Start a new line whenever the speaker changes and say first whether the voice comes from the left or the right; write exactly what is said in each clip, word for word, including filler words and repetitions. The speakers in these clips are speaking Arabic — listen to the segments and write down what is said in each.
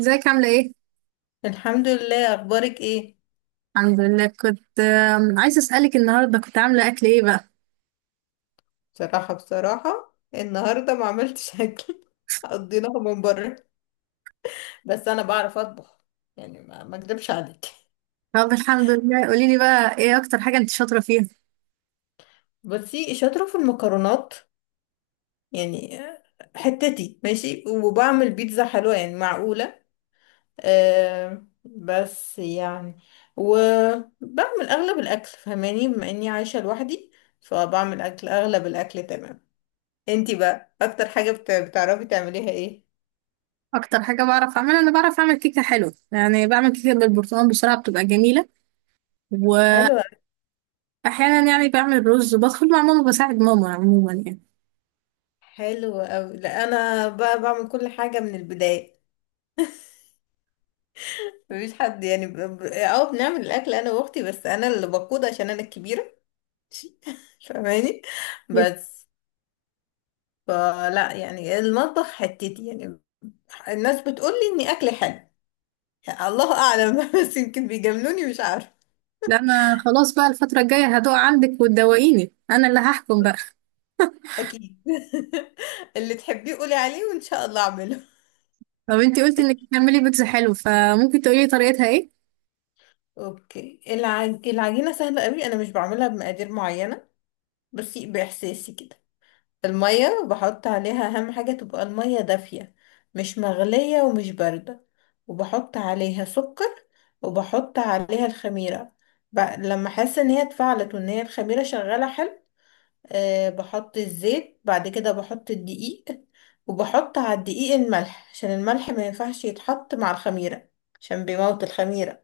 right: ازيك؟ عاملة ايه؟
left: الحمد لله. اخبارك ايه؟
right: الحمد لله كنت آم، عايزة اسألك النهاردة كنت عاملة اكل ايه بقى؟
left: بصراحه بصراحه النهارده ما عملتش اكل قضيناها من بره. بس انا بعرف اطبخ، يعني ما ما اكدبش عليك.
right: طب الحمد لله قولي لي بقى ايه اكتر حاجة انت شاطرة فيها؟
left: بصي شاطره في المكرونات يعني، حتتي ماشي. وبعمل بيتزا حلوه يعني، معقوله. أه بس يعني، وبعمل اغلب الاكل فهماني، بما اني عايشه لوحدي فبعمل اكل، اغلب الاكل تمام. انتي بقى اكتر حاجه بت- بتعرفي تعمليها ايه؟
right: اكتر حاجة بعرف اعملها، انا بعرف اعمل كيكة حلوة، يعني بعمل كيكة بالبرتقال بسرعة بتبقى جميلة.
left: حلو.
right: واحيانا يعني بعمل رز، بدخل مع ماما، بساعد ماما عموما يعني.
left: حلو أوي. لا أنا بقى بعمل كل حاجة من البداية، مفيش حد. يعني ب... ب... اه بنعمل الأكل أنا وأختي، بس أنا اللي بقود عشان أنا الكبيرة فاهماني. بس فلا يعني المطبخ حتتي يعني، الناس بتقولي إني أكلي حلو. يعني الله أعلم بس يمكن بيجاملوني مش عارفة.
right: لا انا خلاص بقى الفترة الجاية هدوق عندك وتدوقيني، انا اللي هحكم بقى.
left: أكيد اللي تحبيه قولي عليه وإن شاء الله أعمله.
right: طب انت قلتي انك بتعملي بيتزا حلو، فممكن تقولي لي طريقتها ايه؟
left: أوكي، العج... العجينة سهلة أوي. أنا مش بعملها بمقادير معينة، بس بإحساسي كده. المية بحط عليها، أهم حاجة تبقى المية دافية، مش مغلية ومش باردة. وبحط عليها سكر، وبحط عليها الخميرة. ب... لما أحس إن هي اتفعلت وإن هي الخميرة شغالة حلو، أه بحط الزيت. بعد كده بحط الدقيق، وبحط على الدقيق الملح، عشان الملح ما ينفعش يتحط مع الخميرة عشان بيموت الخميرة.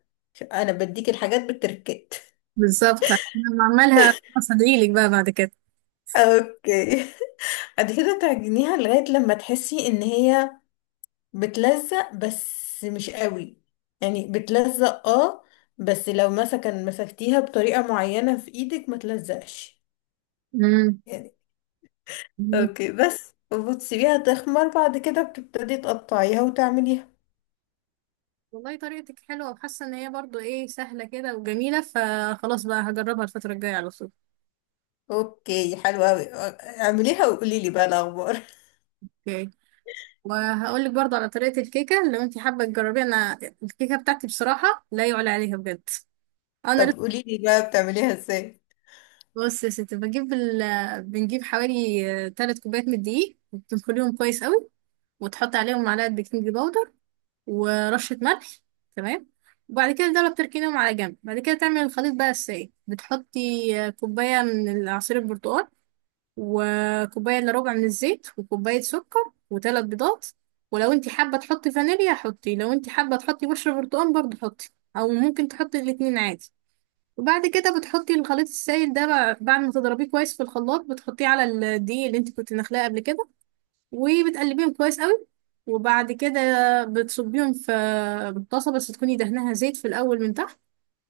left: أنا بديك الحاجات بالتركات
right: بالظبط، انا بعملها هصدعيلك بقى بعد كده.
left: اوكي. بعد كده تعجنيها لغاية لما تحسي ان هي بتلزق، بس مش قوي. يعني بتلزق اه، بس لو مثلا مسكتيها بطريقة معينة في ايدك ما تلزقش يعني.
right: مم.
left: اوكي، بس وبتسيبيها تخمر. بعد كده بتبتدي تقطعيها وتعمليها.
right: والله طريقتك حلوة وحاسة ان هي برضو ايه سهلة كده وجميلة، فخلاص بقى هجربها الفترة الجاية على طول.
left: اوكي حلوة اوي. اعمليها وقولي لي بقى الاخبار
right: اوكي، وهقول لك برضو على طريقة الكيكة لو انت حابة تجربيها. انا الكيكة بتاعتي بصراحة لا يعلى عليها بجد. انا
left: طب
right: لسه
left: قولي لي بقى بتعمليها ازاي؟
right: بص يا ستي، بجيب ال... بنجيب حوالي ثلاث كوبايات من الدقيق وبتنخليهم كويس قوي، وتحط عليهم معلقة بيكنج باودر ورشة ملح، تمام. وبعد كده دول بتركينهم على جنب، بعد كده تعمل الخليط بقى السائل، بتحطي كوباية من عصير البرتقال وكوباية الا ربع من الزيت وكوباية سكر وثلاث بيضات. ولو انت حابة تحطي فانيليا حطي، لو انت حابة تحطي بشرة برتقال برضه حطي، او ممكن تحطي الاتنين عادي. وبعد كده بتحطي الخليط السائل ده بع- بعد ما تضربيه كويس في الخلاط، بتحطيه على الدقيق اللي انت كنت نخلاه قبل كده، وبتقلبيهم كويس قوي. وبعد كده بتصبيهم في طاسة، بس تكوني دهنها زيت في الأول من تحت.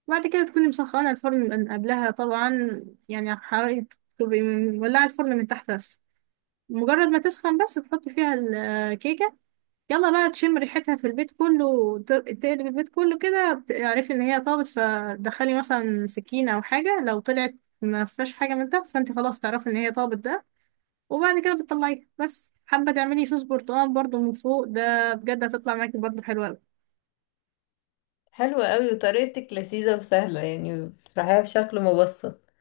right: وبعد كده تكوني مسخنة الفرن من قبلها طبعا، يعني حوالي، تبقي مولعة الفرن من تحت بس. مجرد ما تسخن بس تحط فيها الكيكة. يلا بقى تشم ريحتها في البيت كله، وت- تقلب البيت كله كده، تعرفي ان هي طابت. فدخلي مثلا سكينة او حاجة، لو طلعت ما فيهاش حاجة من تحت فانت خلاص تعرفي ان هي طابت ده. وبعد كده بتطلعيها، بس حابة تعملي صوص برتقال برضو من فوق، ده بجد هتطلع معاكي برضو حلوة اوي.
left: حلوة قوي، وطريقتك لذيذة وسهلة، يعني بتفرحيها بشكل مبسط.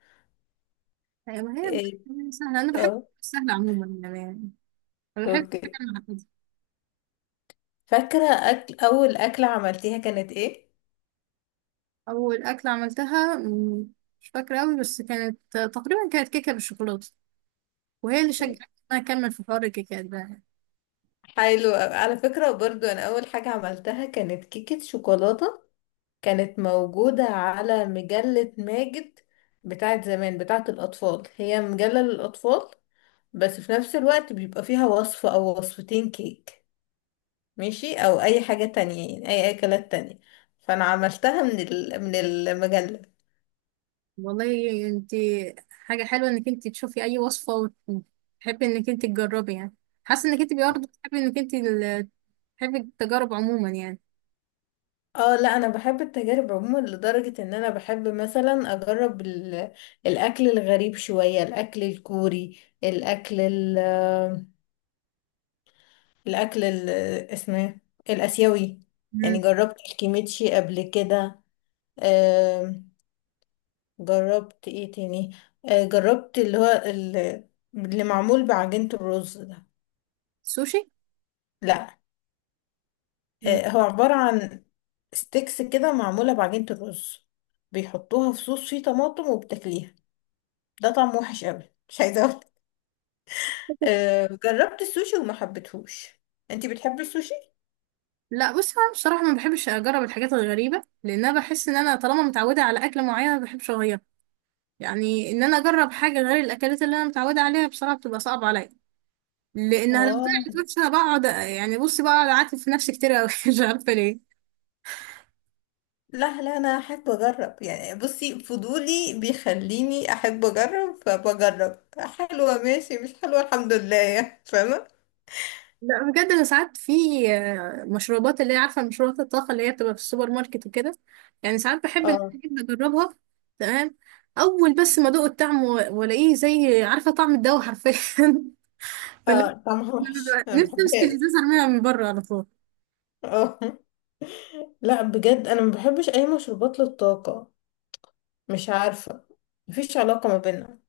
right: أيوة، ما هي
left: ايه.
right: بتبقى سهلة. انا بحب
left: اه.
right: سهلة عموما يعني، انا بحب
left: اوكي.
right: حاجة معقدة.
left: فاكرة أكل أول أكلة عملتيها كانت ايه؟
right: اول اكلة عملتها مم، مش فاكرة اوي، بس كانت تقريبا كانت كيكة بالشوكولاتة، وهي اللي شجعتني ان انا اكمل في حوار الكيكات ده.
left: حلو أوي. على فكرة برضو أنا أول حاجة عملتها كانت كيكة شوكولاتة. كانت موجودة على مجلة ماجد بتاعت زمان، بتاعت الأطفال. هي مجلة للأطفال، بس في نفس الوقت بيبقى فيها وصفة أو وصفتين كيك ماشي، أو أي حاجة تانية يعني أي أكلات تانية. فأنا عملتها من ال... من المجلة.
right: والله انت حاجه حلوه انك انت تشوفي اي وصفه وتحبي انك انت تجربي يعني. حاسه انك انت برضه بتحبي انك انت ال- تحبي التجارب عموما يعني.
left: اه لا انا بحب التجارب عموما، لدرجة ان انا بحب مثلا اجرب ال... الاكل الغريب شوية، الاكل الكوري، الاكل ال الأكل ال- اسمه إيه؟ الآسيوي. يعني
right: مم.
left: جربت الكيميتشي قبل كده. آم، جربت ايه تاني؟ آه، جربت اللي هو ال- اللي معمول بعجينة الرز ده.
right: سوشي.
left: لا.
right: مم.
left: آه، هو عبارة عن ستيكس كده معمولة بعجينة الرز، بيحطوها في صوص فيه طماطم وبتاكليها. ده طعم وحش قوي، مش عايزة أقول. آه، جربت السوشي وما حبيتهوش. انتي بتحبي السوشي؟
right: لا بص، انا بصراحه ما بحبش اجرب الحاجات الغريبه، لان انا بحس ان انا طالما متعوده على اكله معينه ما بحبش اغيرها. يعني ان انا اجرب حاجه غير الاكلات اللي انا متعوده عليها بصراحه بتبقى صعبه عليا، لانها لو طلعت
left: اه.
right: وحشه انا بقعد، يعني بصي بقعد اعاتب في نفسي كتير قوي. مش عارفه ليه.
left: لا لا انا احب اجرب، يعني بصي فضولي بيخليني احب اجرب، فبجرب. حلوه ماشي، مش حلوه الحمد لله، يعني فاهمه.
right: لا بجد انا ساعات في آه، مشروبات اللي هي عارفه، مشروبات الطاقه اللي هي بتبقى في السوبر ماركت وكده، يعني ساعات بحب ان انا
left: اه.
right: أجيب اجربها. تمام. اول بس ما ادوق الطعم و- والاقيه زي عارفه طعم الدواء حرفيا. فلا،
left: اه طعمها
right: أنا
left: وحش،
right: ببقى
left: انا ما
right: نفسي امسك
left: بحبهاش.
right: الازازه ارميها من بره على طول.
left: اه لا بجد انا ما بحبش اي مشروبات للطاقه، مش عارفه، مفيش علاقه ما بيننا.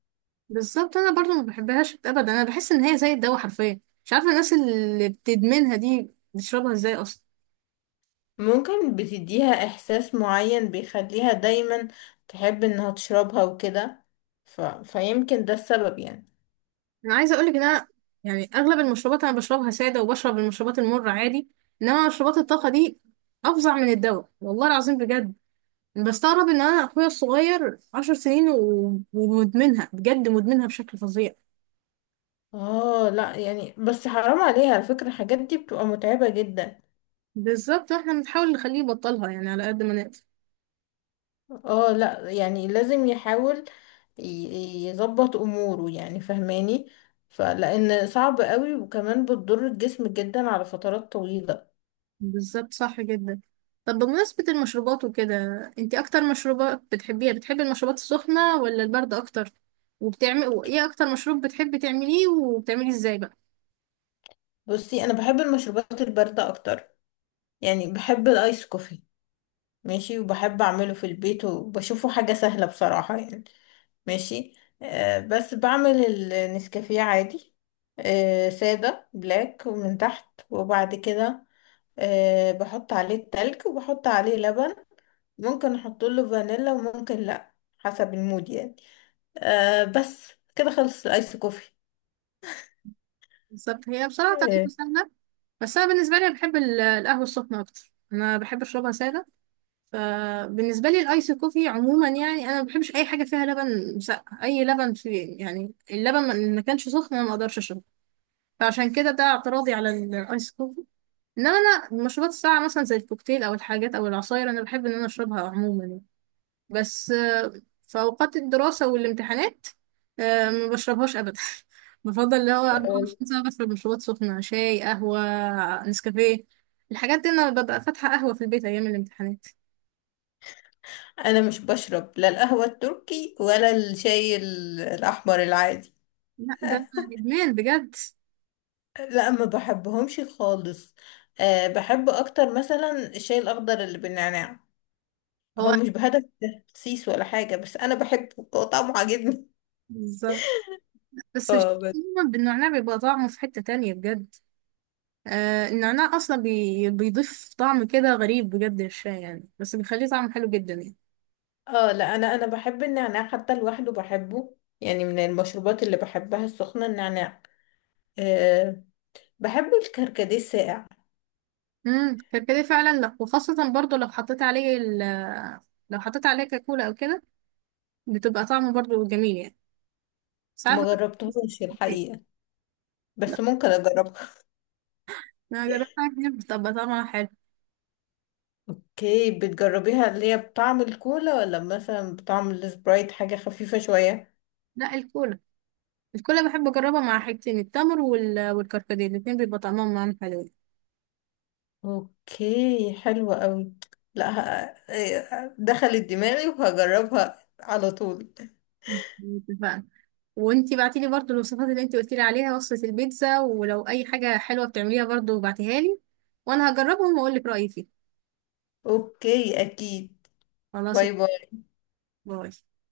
right: بالظبط، انا برضو ما بحبهاش ابدا، انا بحس ان هي زي الدواء حرفيا. مش عارفه الناس اللي بتدمنها دي بتشربها ازاي اصلا.
left: ممكن بتديها احساس معين بيخليها دايما تحب انها تشربها وكده، ف... فيمكن ده السبب يعني.
right: انا عايزه اقولك ان انا يعني اغلب المشروبات انا بشربها ساده، وبشرب المشروبات المره عادي. انما مشروبات الطاقه دي افظع من الدواء والله العظيم بجد. بستغرب ان انا اخويا الصغير عشر سنين و- ومدمنها، بجد مدمنها بشكل فظيع.
left: اه. لا يعني، بس حرام عليها، على فكرة الحاجات دي بتبقى متعبة جدا.
right: بالظبط، احنا بنحاول نخليه يبطلها يعني على قد ما نقدر.
left: اه لا يعني لازم يحاول، ي- يظبط اموره يعني فهماني، فلان صعب قوي، وكمان بتضر الجسم جدا على فترات طويلة.
right: بالظبط، صح جدا. طب بمناسبة المشروبات وكده، انتي اكتر مشروبات بتحبيها، بتحبي المشروبات السخنة ولا الباردة اكتر؟ وبتعمل ايه اكتر مشروب بتحبي تعمليه، وبتعمليه ازاي بقى؟
left: بصي انا بحب المشروبات الباردة اكتر، يعني بحب الايس كوفي ماشي، وبحب اعمله في البيت وبشوفه حاجة سهلة بصراحة يعني. ماشي. آه بس بعمل النسكافيه عادي، آه سادة بلاك ومن تحت، وبعد كده آه بحط عليه التلج وبحط عليه لبن، ممكن احط له فانيلا وممكن لا حسب المود يعني. آه بس كده خلص الايس كوفي.
right: بالظبط هي بصراحة
left: آه.
right: طريقته سهلة، بس أنا بالنسبة لي بحب ال- القهوة السخنة أكتر. أنا بحب أشربها سادة، فبالنسبة لي الأيس كوفي عموما يعني أنا ما بحبش أي حاجة فيها لبن مسقع، أي لبن في يعني اللبن ما ما كانش سخن أنا ما أقدرش أشربه. فعشان كده ده اعتراضي على الأيس كوفي. إنما أنا المشروبات الساقعة مثلا زي الكوكتيل أو الحاجات أو العصاير أنا بحب إن أنا أشربها عموما يعني. بس آه، في أوقات الدراسة والامتحانات آه، ما بشربهاش أبدا. بفضل اللي هو
left: آه،
right: اربعة وعشرين ساعة بشرب مشروبات سخنة، شاي، قهوة، نسكافيه، الحاجات دي. أنا ببقى فاتحة قهوة في البيت أيام الامتحانات.
left: انا مش بشرب لا القهوة التركي ولا الشاي ال- الاحمر العادي
right: لا ده إدمان بجد.
left: لا ما بحبهمش خالص. أه بحب اكتر مثلا الشاي الاخضر اللي بالنعناع. هو
right: هو
left: مش بهدف تخسيس ولا حاجة، بس أنا بحبه، هو طعمه عاجبني.
right: بالظبط بس الشاي
left: اه بس.
right: عموماً بالنعناع بيبقى طعمه في حتة تانية بجد. آه النعناع أصلا بي... بيضيف طعم كده غريب بجد للشاي يعني، بس بيخليه طعمه حلو جدا يعني.
left: اه لا أنا أنا بحب النعناع حتى لوحده بحبه، يعني من المشروبات اللي بحبها السخنة النعناع. أه بحب الكركديه الساقع.
right: امم كركديه فعلا، لو وخاصة برضو لو حطيت عليه ال، لو حطيت عليه كاكولا او كده بتبقى طعمه برضو جميل يعني، ساعات.
left: ما جربتهوش
right: بحب-.
left: الحقيقة،
right: لا،
left: بس ممكن أجربها.
right: انا جربت حاجة كتير بتبقى طعمها حلو.
left: اوكي بتجربيها اللي هي بطعم الكولا ولا مثلا بطعم السبرايت، حاجة خفيفة شوية؟
right: لا الكولا، الكولا بحب اجربها مع حاجتين، التمر وال... والكركديه، الاتنين بيبقى طعمهم معاهم حلو.
left: اوكي حلوة قوي. لا ه- آه، آه، دخلت دماغي وهجربها على طول.
right: مم. اتفقنا. وانتي بعتيلي برضو الوصفات اللي انتي قلتيلي عليها، وصفة البيتزا، ولو اي حاجة حلوة بتعمليها برضو بعتيها لي، وانا هجربهم واقولك رأيي فيه.
left: اوكي اكيد.
right: خلاص،
left: باي باي.
right: باي.